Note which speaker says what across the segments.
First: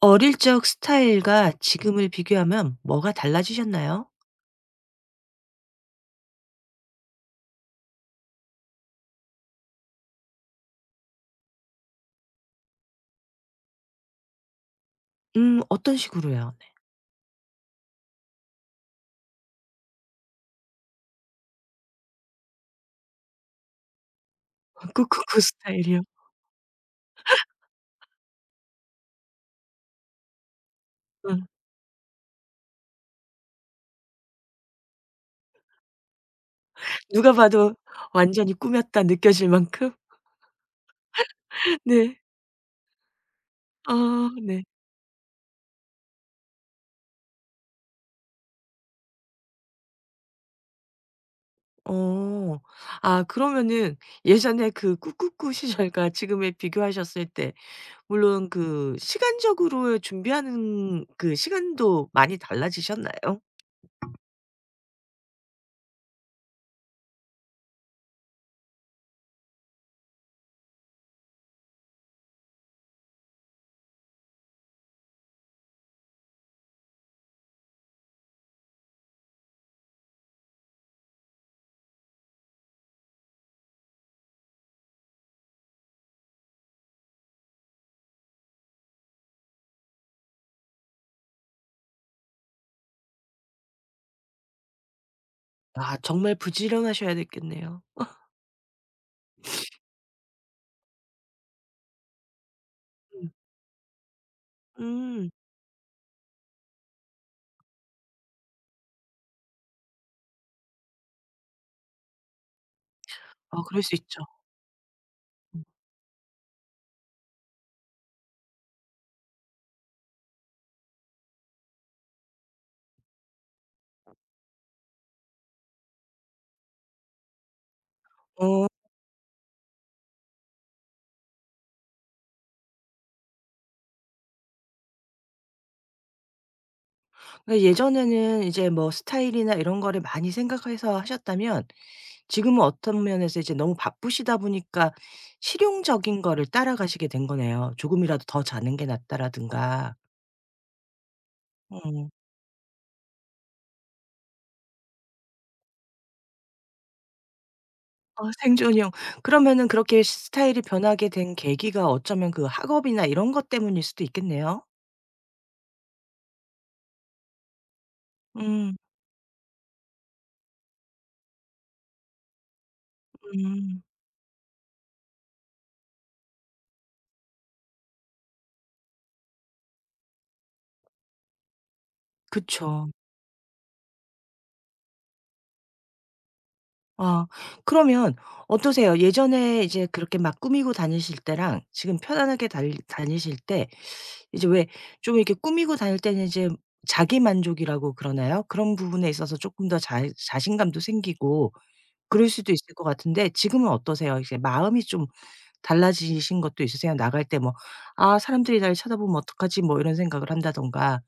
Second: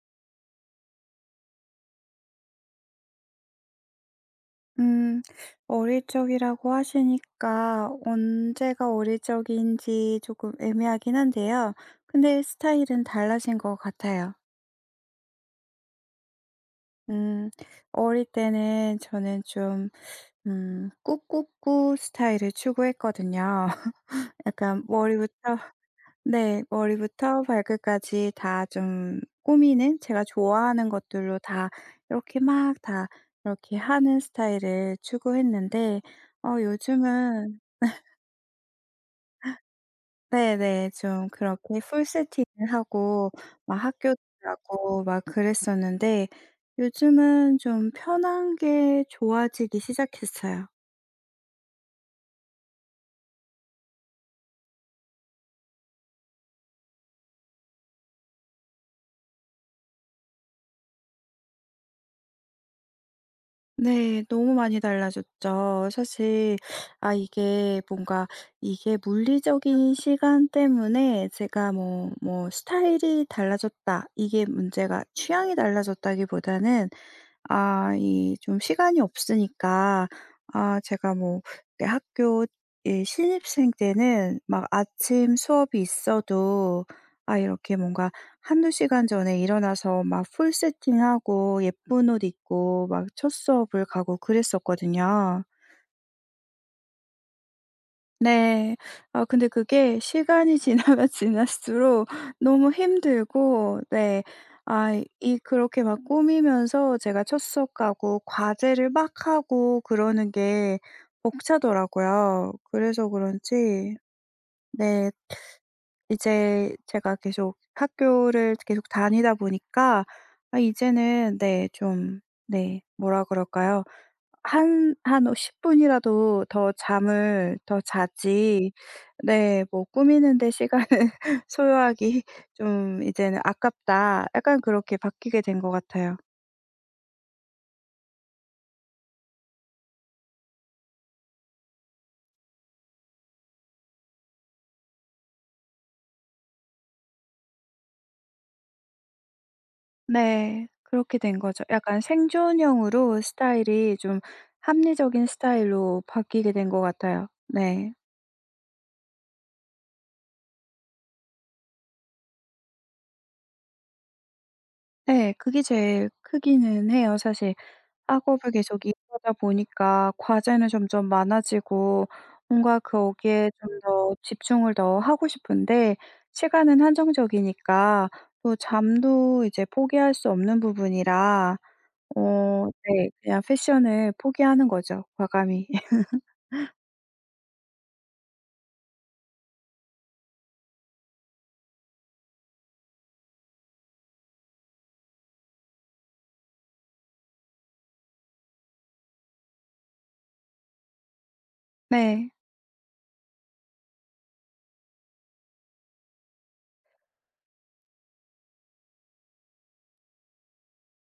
Speaker 1: 어릴 적 스타일과 지금을 비교하면 뭐가 달라지셨나요?
Speaker 2: 음. 어릴 적이라고 하시니까 언제가 어릴 적인지 조금 애매하긴 한데요. 근데 스타일은 달라진 것 같아요.
Speaker 1: 어떤 식으로요? 네.
Speaker 2: 음. 어릴 때는 저는 좀 꾸꾸꾸 스타일을 추구했거든요. 약간
Speaker 1: 꾸꾸꾸
Speaker 2: 머리부터.
Speaker 1: 스타일이요.
Speaker 2: 네. 머리부터 발끝까지 다 좀 꾸미는 제가 좋아하는
Speaker 1: 어.
Speaker 2: 것들로 다 이렇게 막 다 이렇게 하는 스타일을 추구했는데
Speaker 1: 누가
Speaker 2: 요즘은.
Speaker 1: 봐도 완전히 꾸몄다 느껴질 만큼?
Speaker 2: 네네. 좀 그렇게 풀
Speaker 1: 네.
Speaker 2: 세팅을 하고 막 학교도
Speaker 1: 아 네.
Speaker 2: 가고 막 그랬었는데 요즘은 좀 편한 게 좋아지기 시작했어요.
Speaker 1: 어. 아 그러면은 예전에 그 꾸꾸꾸 시절과 지금에 비교하셨을 때 물론 그 시간적으로 준비하는 그 시간도 많이 달라지셨나요?
Speaker 2: 네. 너무 많이 달라졌죠, 사실. 이게 뭔가 이게 물리적인 시간 때문에 제가 뭐 '스타일이 달라졌다.' 이게 문제가 취향이 달라졌다기보다는 이 좀 시간이 없으니까. 제가 뭐 이렇게 학교, 이 신입생 때는 막 아침 수업이 있어도 이렇게 뭔가 한두 시간 전에 일어나서 막 풀 세팅하고 예쁜 옷 입고 막 첫 수업을 가고 그랬었거든요.
Speaker 1: 아 정말 부지런하셔야 됐겠네요.
Speaker 2: 네. 근데 그게 시간이 지나면 지날수록 너무
Speaker 1: 음.
Speaker 2: 힘들고. 네. 이
Speaker 1: 음.
Speaker 2: 이 그렇게 막 꾸미면서 제가 첫 수업 가고 과제를 막 하고 그러는 게 벅차더라고요. 그래서
Speaker 1: 아 그럴 수
Speaker 2: 그런지
Speaker 1: 있죠.
Speaker 2: 네, 이제 제가 계속 학교를 계속 다니다 보니까 이제는, 네, 좀, 네, 뭐라 그럴까요? 한 10분 분이라도 더 잠을 더
Speaker 1: 어.
Speaker 2: 자지, 네, 뭐, '꾸미는 데 시간을 소요하기 좀 이제는 아깝다.' 약간 그렇게 바뀌게 된 것 같아요.
Speaker 1: 그 예전에는 이제 뭐 스타일이나 이런 거를 많이 생각해서 하셨다면 지금은 어떤 면에서 이제 너무 바쁘시다 보니까 실용적인 거를 따라가시게 된 거네요. 조금이라도 더 자는 게 낫다라든가.
Speaker 2: 네, 그렇게 된 거죠. 약간
Speaker 1: 음.
Speaker 2: 생존형으로 스타일이 좀 합리적인 스타일로 바뀌게 된 것 같아요. 네.
Speaker 1: 어 생존형. 그러면은 그렇게 스타일이 변하게 된 계기가 어쩌면 그 학업이나 이런 것 때문일 수도 있겠네요.
Speaker 2: 네, 그게 제일 크기는 해요, 사실. 학업을
Speaker 1: 음.
Speaker 2: 계속 이어가다 보니까 과제는 점점 많아지고 뭔가 거기에 좀
Speaker 1: 음.
Speaker 2: 더 집중을 더 하고 싶은데 시간은 한정적이니까, 또 잠도 이제 포기할 수 없는 부분이라
Speaker 1: 그쵸.
Speaker 2: 네, 그냥 패션을 포기하는 거죠, 과감히.
Speaker 1: 아 그러면 어떠세요? 예전에 이제 그렇게 막 꾸미고 다니실 때랑 지금 편안하게 달 다니실 때 이제 왜 좀 이렇게 꾸미고 다닐 때는 이제 자기 만족이라고 그러나요? 그런 부분에 있어서 쪼끔 더 자 자신감도 생기고 그럴
Speaker 2: 네.
Speaker 1: 수도 있을 것 같은데 지금은 어떠세요? 이제 마음이 좀 달라지신 것도 있으세요? 나갈 때 뭐 '아 사람들이 나를 쳐다보면 어떡하지?' 뭐 이런 생각을 한다든가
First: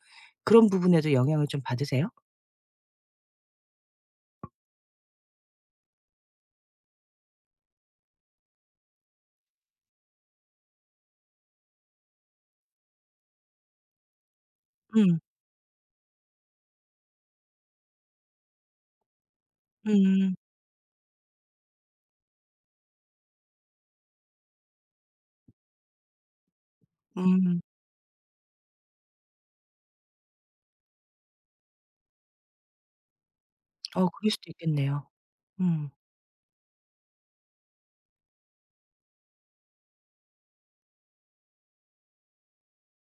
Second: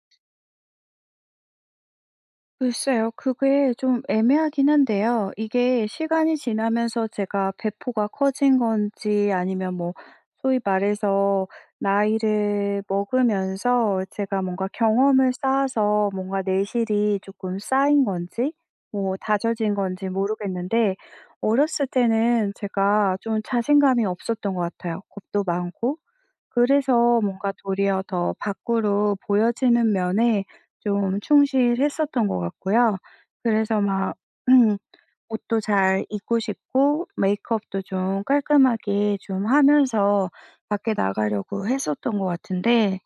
Speaker 1: 그런 부분에도 영향을 좀 받으세요?
Speaker 2: 글쎄요, 그게 좀 애매하긴 한데요. 이게 시간이 지나면서 제가 배포가 커진 건지, 아니면 뭐 소위 말해서 나이를 먹으면서 제가 뭔가
Speaker 1: 음.
Speaker 2: 경험을 쌓아서 뭔가 내실이 조금 쌓인 건지, 뭐 다져진 건지
Speaker 1: 음.
Speaker 2: 모르겠는데 어렸을 때는 제가 좀 자신감이 없었던 것 같아요. 겁도 많고, 그래서 뭔가
Speaker 1: 음.
Speaker 2: 도리어 더 밖으로 보여지는 면에 좀 충실했었던 것 같고요. 그래서
Speaker 1: 어
Speaker 2: 막
Speaker 1: 그럴 수도 있겠네요.
Speaker 2: 옷도
Speaker 1: 음.
Speaker 2: 잘 입고 싶고, 메이크업도 좀 깔끔하게 좀 하면서 밖에 나가려고 했었던 것 같은데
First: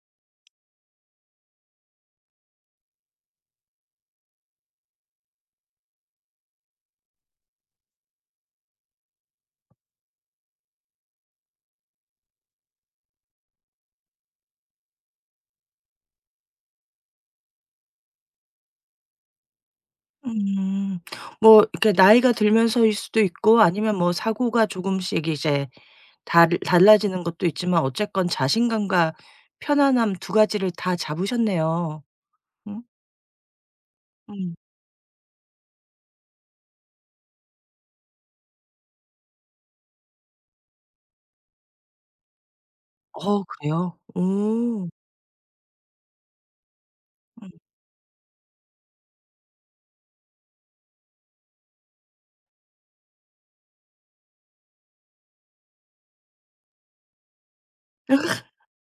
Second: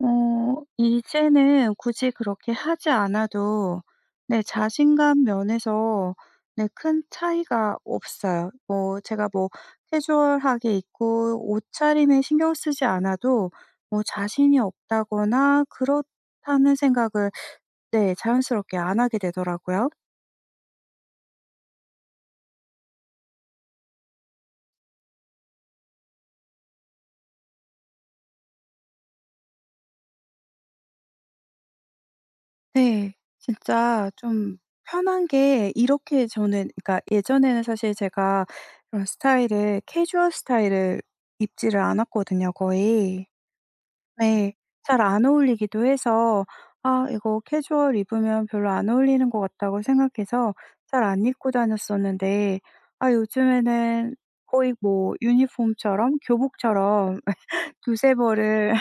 Speaker 2: 이제는 굳이 그렇게 하지 않아도 내 자신감 면에서, 네, 큰 차이가 없어요. 뭐 제가 뭐 캐주얼하게 입고 옷차림에 신경 쓰지 않아도 뭐 자신이 없다거나 그렇다는 생각을, 네, 자연스럽게 안 하게 되더라고요.
Speaker 1: 음. 뭐 이렇게 나이가 들면서일 수도 있고 아니면 뭐 사고가 조금씩 이제 달 달라지는 것도 있지만 어쨌건 자신감과 편안함 두 가지를 다 잡으셨네요. 응,
Speaker 2: 네, 진짜
Speaker 1: 음.
Speaker 2: 좀 편한 게, 이렇게 저는, 그러니까 예전에는 사실 제가 그런 스타일을, 캐주얼 스타일을 입지를 않았거든요 거의.
Speaker 1: 어 그래요?
Speaker 2: 네.
Speaker 1: 오.
Speaker 2: 잘 안 어울리기도 해서 '아 이거 캐주얼 입으면 별로 안 어울리는 것 같다.'고 생각해서 잘 안 입고 다녔었는데 요즘에는 거의 뭐 유니폼처럼 교복처럼 두세 벌을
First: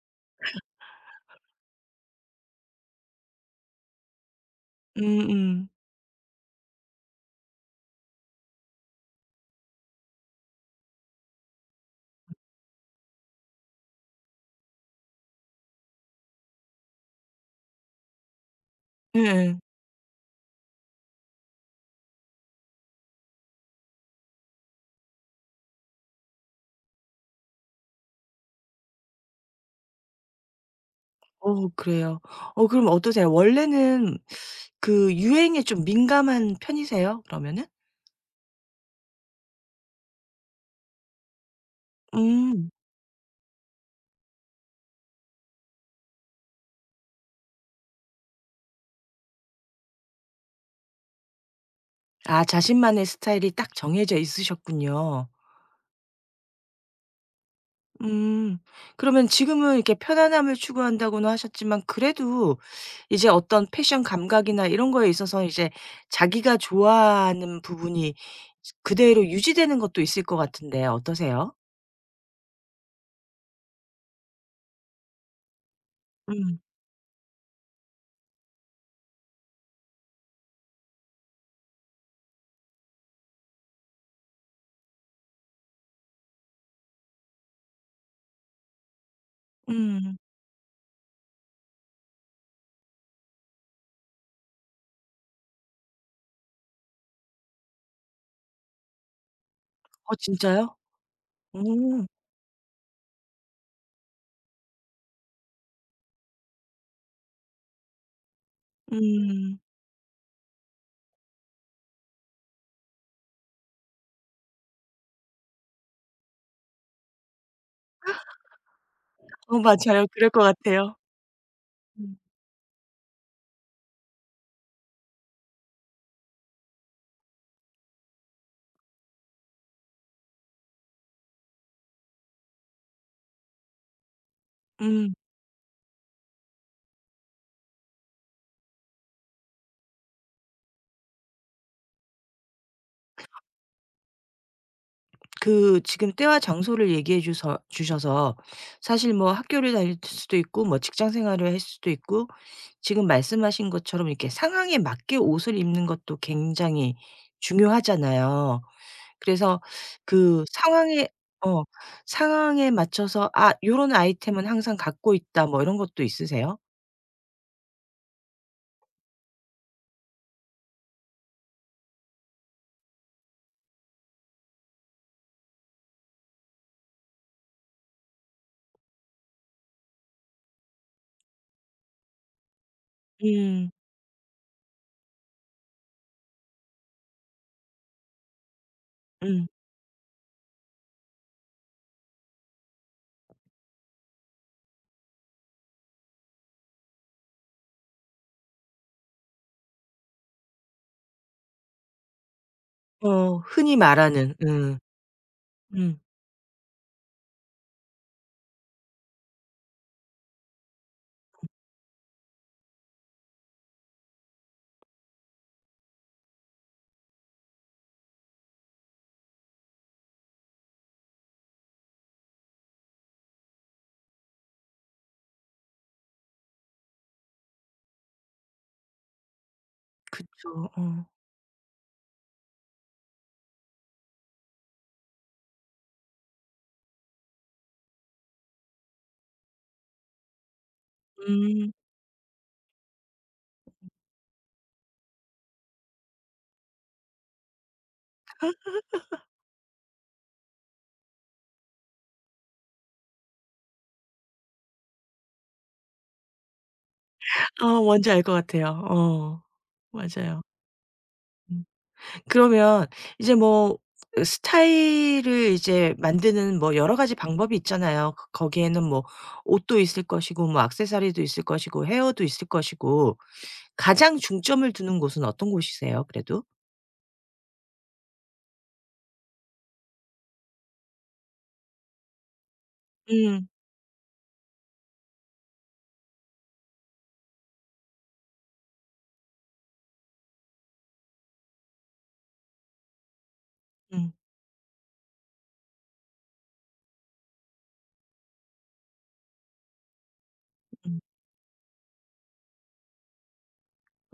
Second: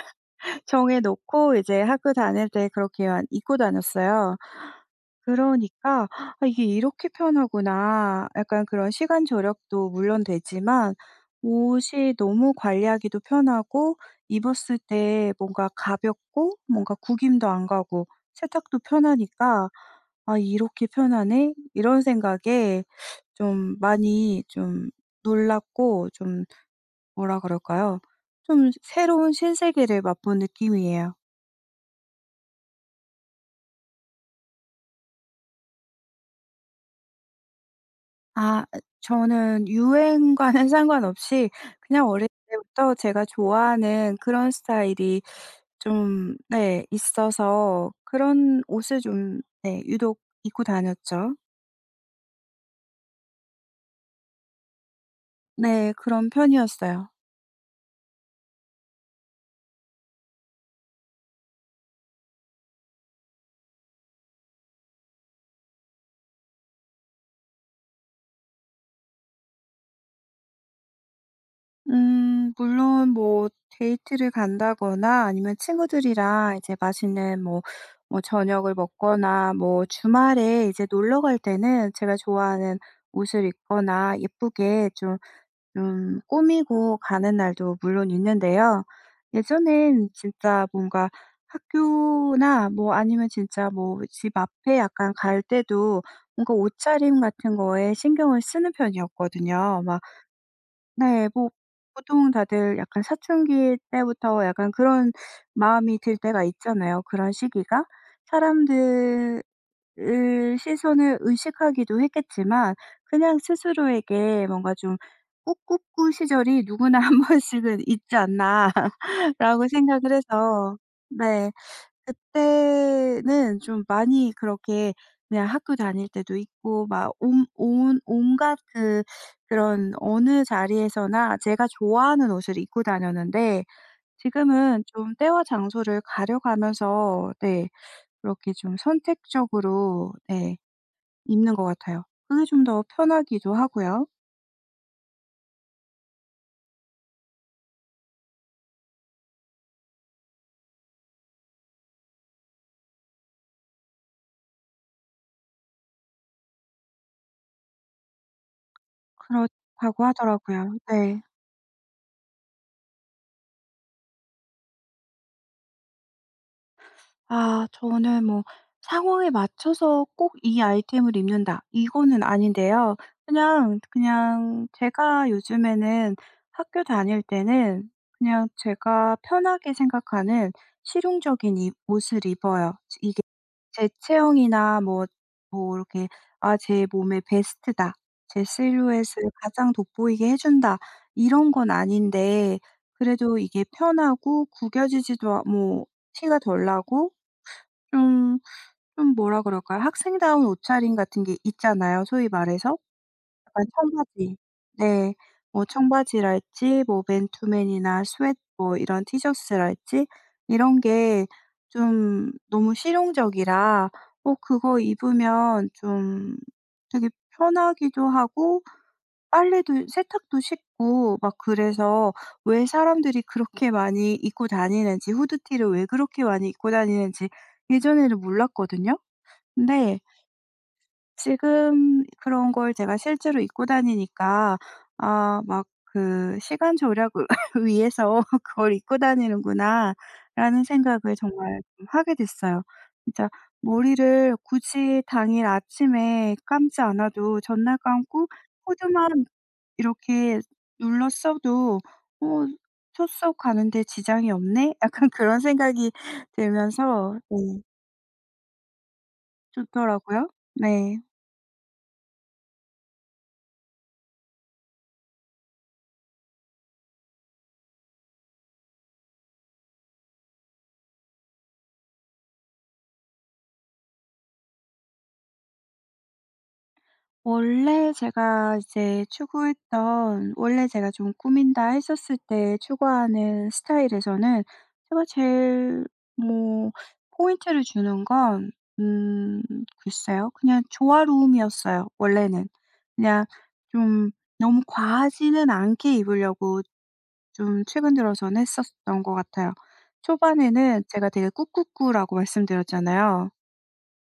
Speaker 2: 정해 놓고 이제 학교 다닐 때 그렇게만 입고 다녔어요.
Speaker 1: 음음.
Speaker 2: 그러니까 '아 이게 이렇게 편하구나.' 약간 그런 시간 절약도 물론 되지만 옷이 너무 관리하기도 편하고 입었을 때 뭔가 가볍고 뭔가 구김도 안 가고 세탁도
Speaker 1: 예예.
Speaker 2: 편하니까 '아 이렇게 편하네.' 이런 생각에 좀 많이 좀 놀랐고, 좀 뭐라 그럴까요? 좀 새로운 신세계를 맛본 느낌이에요.
Speaker 1: 어 그래요. 어 그럼 어떠세요? 원래는 그 유행에 좀 민감한 편이세요? 그러면은?
Speaker 2: 아 아 저는 유행과는 상관없이 그냥 어릴
Speaker 1: 음.
Speaker 2: 때부터 제가 좋아하는 그런 스타일이 좀, 네, 있어서 그런 옷을 좀, 네, 유독 입고 다녔죠.
Speaker 1: 아 자신만의 스타일이 딱 정해져 있으셨군요.
Speaker 2: 네, 그런 편이었어요.
Speaker 1: 음. 그러면 지금은 이렇게 편안함을 추구한다고는 하셨지만 그래도 이제 어떤 패션 감각이나 이런 거에 있어서 이제 자기가 좋아하는 부분이 그대로 유지되는 것도 있을 것 같은데 어떠세요?
Speaker 2: 물론 뭐 데이트를 간다거나 아니면 친구들이랑
Speaker 1: 음.
Speaker 2: 이제 맛있는 뭐 뭐 저녁을 먹거나 뭐 주말에 이제 놀러 갈 때는 제가 좋아하는 옷을 입거나 예쁘게 좀 꾸미고 가는 날도 물론 있는데요. 예전엔
Speaker 1: 음.
Speaker 2: 진짜 뭔가 학교나 뭐 아니면 진짜 뭐 집 앞에 약간 갈 때도 뭔가 옷차림 같은 거에 신경을 쓰는 편이었거든요. 막,
Speaker 1: 어 진짜요?
Speaker 2: 네, 뭐,
Speaker 1: 오.
Speaker 2: 보통 다들 약간 사춘기 때부터 약간 그런 마음이 들 때가 있잖아요, 그런 시기가. 사람들
Speaker 1: 음.
Speaker 2: 을 시선을 의식하기도 했겠지만 그냥 스스로에게 뭔가 좀 '꾸꾸꾸 시절이 누구나 한 번씩은 있지 않나.'라고
Speaker 1: 어 맞아요.
Speaker 2: 생각을
Speaker 1: 그럴 것
Speaker 2: 해서,
Speaker 1: 같아요.
Speaker 2: 네,
Speaker 1: 음.
Speaker 2: 그때는 좀 많이 그렇게, 그냥 학교 다닐 때도 있고 막온 온 온갖 그, 그런 어느 자리에서나 제가 좋아하는 옷을 입고 다녔는데 지금은
Speaker 1: 음.
Speaker 2: 좀 때와 장소를 가려가면서, 네, 그렇게 좀 선택적으로, 네, 입는 것 같아요. 그게 좀 더 편하기도 하고요.
Speaker 1: 그 지금 때와 장소를 얘기해 주셔서 사실 뭐 학교를 다닐 수도 있고 뭐 직장 생활을 할 수도 있고 지금 말씀하신 것처럼 이렇게 상황에 맞게 옷을 입는 것도 굉장히 중요하잖아요. 그래서
Speaker 2: 그렇다고
Speaker 1: 그
Speaker 2: 하더라고요.
Speaker 1: 상황에
Speaker 2: 네.
Speaker 1: 어 상황에 맞춰서 '아 요런 아이템은 항상 갖고 있다.' 뭐 이런 것도 있으세요?
Speaker 2: 저는 뭐 상황에 맞춰서 꼭 이 아이템을 입는다 이거는 아닌데요. 그냥 제가 요즘에는 학교 다닐 때는 그냥 제가 편하게 생각하는 실용적인 이 옷을 입어요.
Speaker 1: 음.
Speaker 2: 제 체형이나, 뭐 뭐 이렇게 '아 제 몸의 베스트다. 제 실루엣을
Speaker 1: 음.
Speaker 2: 가장 돋보이게 해 준다.' 이런 건 아닌데, 그래도 이게 편하고 구겨지지도, 뭐 티가 덜 나고 좀 좀 뭐라 그럴까요? 학생다운 옷차림 같은 게 있잖아요, 소위 말해서.
Speaker 1: 어
Speaker 2: 약간
Speaker 1: 흔히 말하는
Speaker 2: 청바지, 네. 뭐
Speaker 1: 음.
Speaker 2: 청바지랄지 뭐 맨투맨이나 스웨트 뭐 이런 티셔츠랄지, 이런 게 좀 너무 실용적이라, 그거 입으면 좀 되게 편하기도 하고 빨래도 세탁도 쉽고 막 그래서 왜 사람들이 그렇게 많이 입고 다니는지, 후드티를 왜 그렇게 많이 입고 다니는지 예전에는 몰랐거든요. 근데
Speaker 1: 그쵸. 어.
Speaker 2: 지금 그런 걸 제가 실제로 입고 다니니까 막 그 '시간 절약을 위해서 그걸 입고 다니는구나.'라는 생각을 정말
Speaker 1: 음.
Speaker 2: 좀 하게 됐어요. 진짜 머리를 굳이 당일 아침에 감지 않아도 전날 감고 코드만 이렇게 눌러써도 '어 초속 가는데 지장이 없네.' 약간 그런 생각이 들면서, 네,
Speaker 1: 아 뭔지 알 것 같아요. 어.
Speaker 2: 좋더라고요.
Speaker 1: 맞아요.
Speaker 2: 네.
Speaker 1: 음. 그러면 이제 뭐 그 스타일을 이제 만드는 뭐 여러 가지 방법이 있잖아요. 그 거기에는 뭐 옷도 있을 것이고 뭐 액세서리도 있을 것이고 헤어도 있을 것이고 가장 중점을 두는 곳은 어떤 곳이세요 그래도?
Speaker 2: 원래 제가 이제 추구했던, 원래 제가 좀 꾸민다 했었을 때
Speaker 1: 음.
Speaker 2: 추구하는 스타일에서는 제가 제일 뭐 포인트를 주는 건, 음 글쎄요, 그냥 조화로움이었어요 원래는. 그냥 좀
Speaker 1: 음.
Speaker 2: 너무 과하지는 않게 입으려고 좀 최근 들어서는 했었던 것 같아요. 초반에는
Speaker 1: 음.
Speaker 2: 제가 되게 꾸꾸꾸라고 말씀드렸잖아요.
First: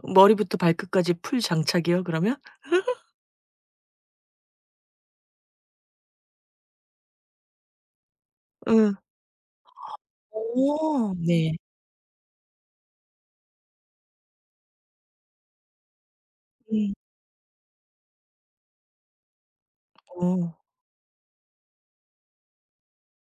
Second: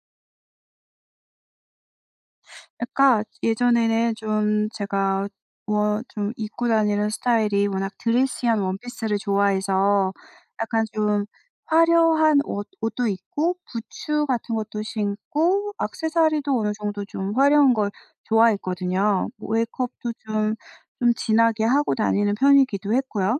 Speaker 1: 머리부터 발끝까지 풀 장착이요 그러면?
Speaker 2: 약간 예전에는 좀 제가 워 좀 입고 다니는 스타일이 워낙 드레시한
Speaker 1: 응.
Speaker 2: 원피스를 좋아해서 약간
Speaker 1: 오,
Speaker 2: 좀
Speaker 1: 네.
Speaker 2: 화려한 옷 옷도 입고 부츠 같은 것도 신고 액세서리도 어느
Speaker 1: 음.
Speaker 2: 정도 좀 화려한 걸 좋아했거든요. 메이크업도
Speaker 1: 어.
Speaker 2: 좀 진하게 하고 다니는 편이기도 했고요.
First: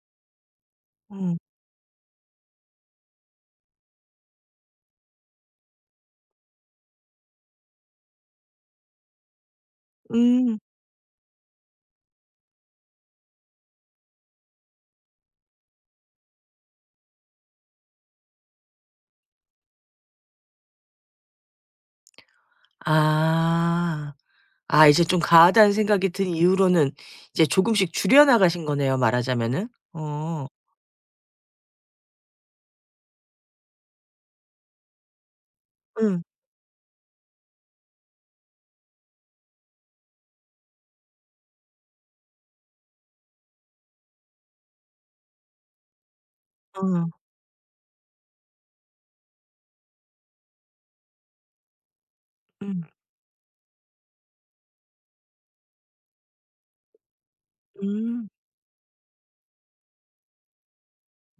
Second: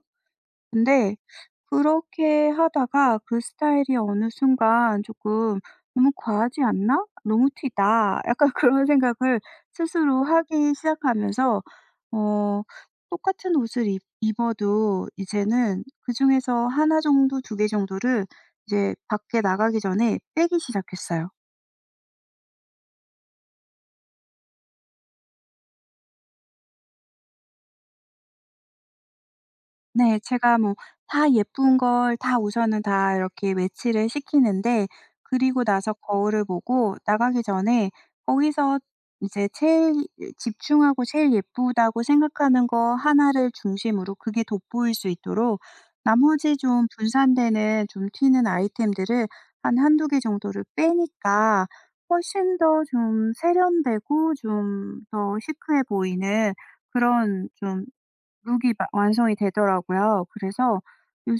Speaker 2: 근데
Speaker 1: 음.
Speaker 2: 그렇게 하다가 그 스타일이 어느 순간 조금 '너무 과하지 않나? 너무 튀다.' 약간 그런 생각을 스스로
Speaker 1: 음.
Speaker 2: 하기 시작하면서 어 똑같은 옷을 입 입어도 이제는 그중에서 하나 정도 두 개 정도를 이제 밖에 나가기 전에 빼기 시작했어요.
Speaker 1: 아. 아 이제 좀 가하다는 생각이 든 이후로는 이제 조금씩 줄여 나가신 거네요 말하자면은.
Speaker 2: 네.
Speaker 1: 어.
Speaker 2: 제가 뭐 다 예쁜 걸 다 우선은 다 이렇게 매치를 시키는데 그리고 나서
Speaker 1: 응.
Speaker 2: 거울을 보고 나가기 전에 거기서 이제 제일 집중하고 제일 예쁘다고 생각하는 거 하나를 중심으로 그게 돋보일 수 있도록 나머지 좀
Speaker 1: 어.
Speaker 2: 분산되는 좀 튀는 아이템들을 한 한두 개 정도를 빼니까 훨씬
Speaker 1: 음.
Speaker 2: 더 좀 세련되고 좀 더 시크해 보이는 그런 좀
Speaker 1: 음.
Speaker 2: 룩이 마 완성이 되더라고요. 그래서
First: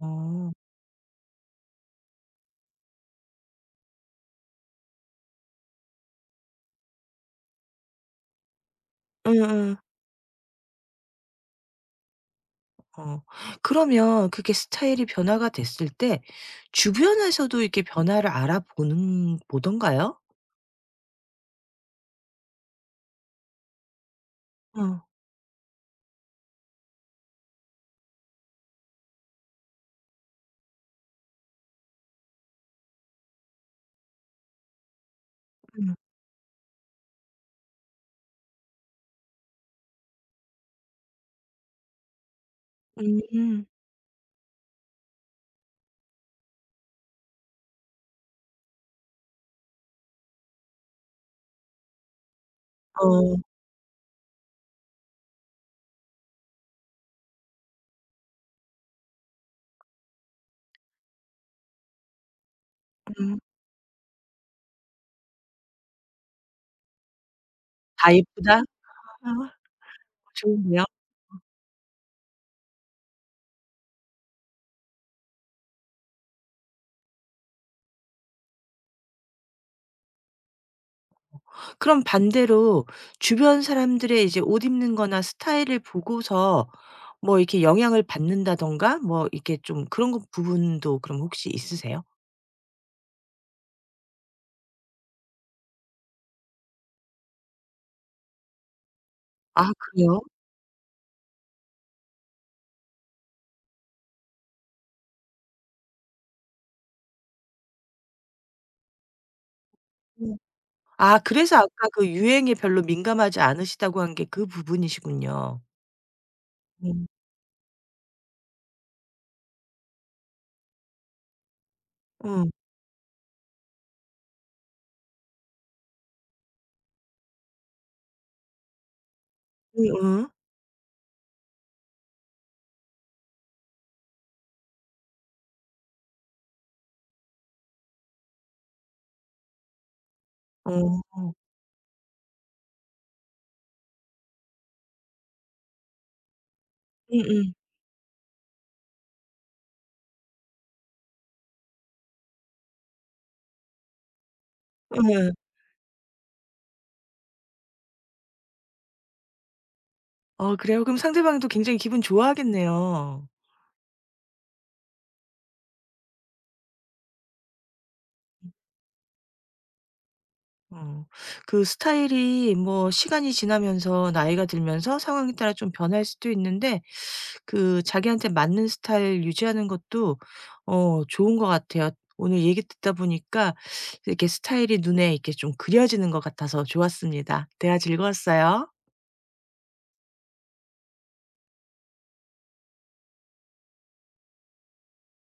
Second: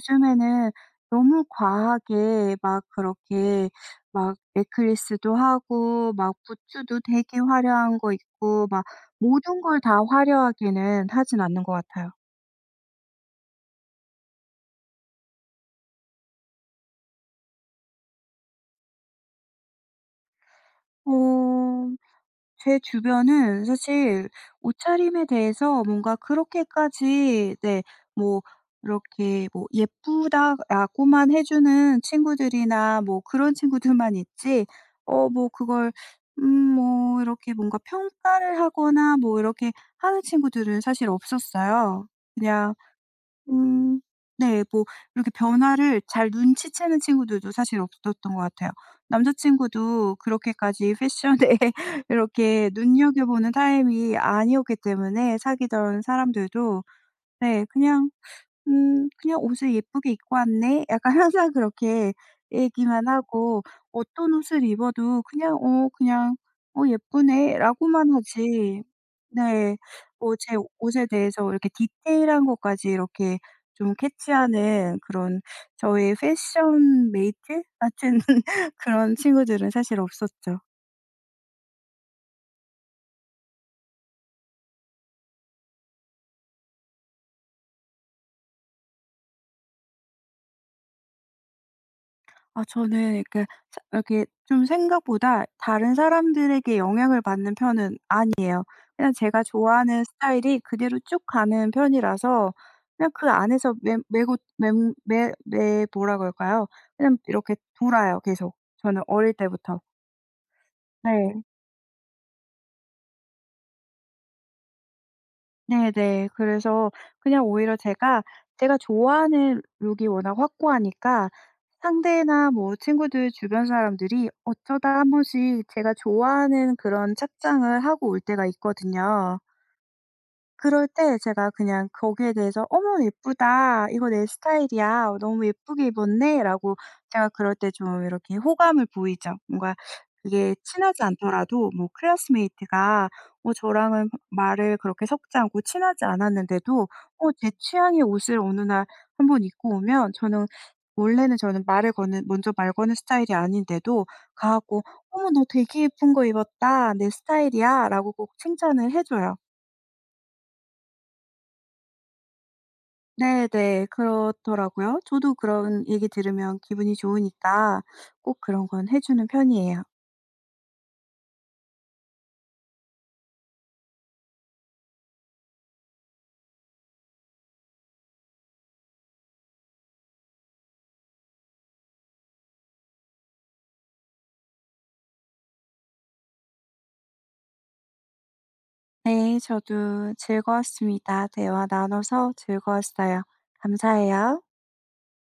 Speaker 1: 어.
Speaker 2: 너무 과하게 막 그렇게 막맥클리스도 하고 막 부츠도 되게 화려한 거 입고 막
Speaker 1: 응
Speaker 2: 모든
Speaker 1: 응
Speaker 2: 걸 다 화려하게는 하진 않는 것 같아요.
Speaker 1: 어. 그러면 그게 스타일이 변화가 됐을 때 주변에서도 이렇게 변화를 알아보는 보던가요?
Speaker 2: 어. 제 주변은 사실
Speaker 1: 어.
Speaker 2: 옷차림에 대해서 뭔가 그렇게까지, 네, 뭐 이렇게 뭐 예쁘다라고만 해 주는 친구들이나 뭐 그런 친구들만 있지 뭐 그걸,
Speaker 1: 음.
Speaker 2: 음 뭐 이렇게 뭔가 평가를 하거나 뭐 이렇게 하는 친구들은 사실 없었어요. 그냥.
Speaker 1: 음.
Speaker 2: 음. 네. 뭐 이렇게 변화를 잘 눈치채는 친구들도 사실 없었던 것 같아요. 남자 친구도 그렇게까지 패션에 이렇게
Speaker 1: 어.
Speaker 2: 눈여겨보는 타임이 아니었기 때문에 사귀던 사람들도, 네, 그냥 '그냥 옷을 예쁘게 입고 왔네.' 약간 항상 그렇게 얘기만
Speaker 1: 음.
Speaker 2: 하고 어떤 옷을 입어도 그냥 "어 그냥 예쁘네."라고만
Speaker 1: 다 예쁘다?
Speaker 2: 하지,
Speaker 1: 아
Speaker 2: 네. 뭐 제
Speaker 1: 좋은데요?
Speaker 2: 옷에 대해서 이렇게 디테일한 것까지 이렇게 좀 캐치하는 그런, 저의 패션 메이트 같은 그런 친구들은 사실 없었죠.
Speaker 1: 그럼 반대로 주변 사람들의 이제 옷 입는 거나 스타일을 보고서 뭐 이렇게 영향을 받는다든가 뭐 이렇게 좀 그런 거 부분도 그럼 혹시 있으세요?
Speaker 2: 저는 이렇게 사 이렇게 좀 생각보다 다른 사람들에게 영향을 받는 편은 아니, 그냥 제가
Speaker 1: 아
Speaker 2: 좋아하는
Speaker 1: 그래요?
Speaker 2: 스타일이 그대로 쭉 가는 편이라서 그냥 그 안에서 매 매고 매 매 매 뭐라 그럴까요? 그냥 이렇게 돌아요 계속, 저는 어릴 때부터.
Speaker 1: 음. 아
Speaker 2: 네.
Speaker 1: 그래서 아까 그 유행에 별로 민감하지 않으시다고 한 게 그 부분이시군요.
Speaker 2: 네네, 그래서
Speaker 1: 음.
Speaker 2: 그냥 오히려 제가 좋아하는 룩이 워낙 확고하니까
Speaker 1: 어.
Speaker 2: 상대나 뭐 친구들 주변 사람들이 어쩌다 한 번씩 제가 좋아하는 그런 착장을 하고 올 때가 있거든요.
Speaker 1: 음음.
Speaker 2: 그럴 때 제가 그냥 거기에 대해서 "어머 예쁘다. 이거 내 스타일이야. 너무 예쁘게 입었네."라고 제가 그럴 때 좀 이렇게 호감을 보이죠. 뭔가 그게 친하지
Speaker 1: 어.
Speaker 2: 않더라도 뭐 클래스메이트가 저랑은 말을 그렇게 섞지 않고 친하지 않았는데도 제
Speaker 1: 음음.
Speaker 2: 취향의 옷을 어느 날 한번 입고 오면 저는, 원래는 저는 말을 거는, 먼저 말 거는 스타일이 아닌데도 가 갖고 "어머
Speaker 1: 예.
Speaker 2: 너 되게 예쁜 거 입었다. 내 스타일이야."라고 꼭 칭찬을 해 줘요.
Speaker 1: 어, 그래요? 그럼 상대방도 굉장히 기분 좋아하겠네요.
Speaker 2: 네네, 그렇더라고요. 저도 그런 얘기 들으면 기분이 좋으니까 꼭 그런 건 해 주는 편이에요.
Speaker 1: 어. 그 스타일이 뭐 시간이 지나면서 나이가 들면서 상황에 따라 좀 변할 수도 있는데 그 자기한테 맞는 스타일 유지하는 것도 어 좋은 것 같아요. 오늘 얘기 듣다 보니까 이렇게 스타일이 눈에 이렇게 좀 그려지는 것 같아서 좋았습니다. 대화 즐거웠어요.
Speaker 2: 네. 저도 즐거웠습니다. 대화 나눠서 즐거웠어요. 감사해요.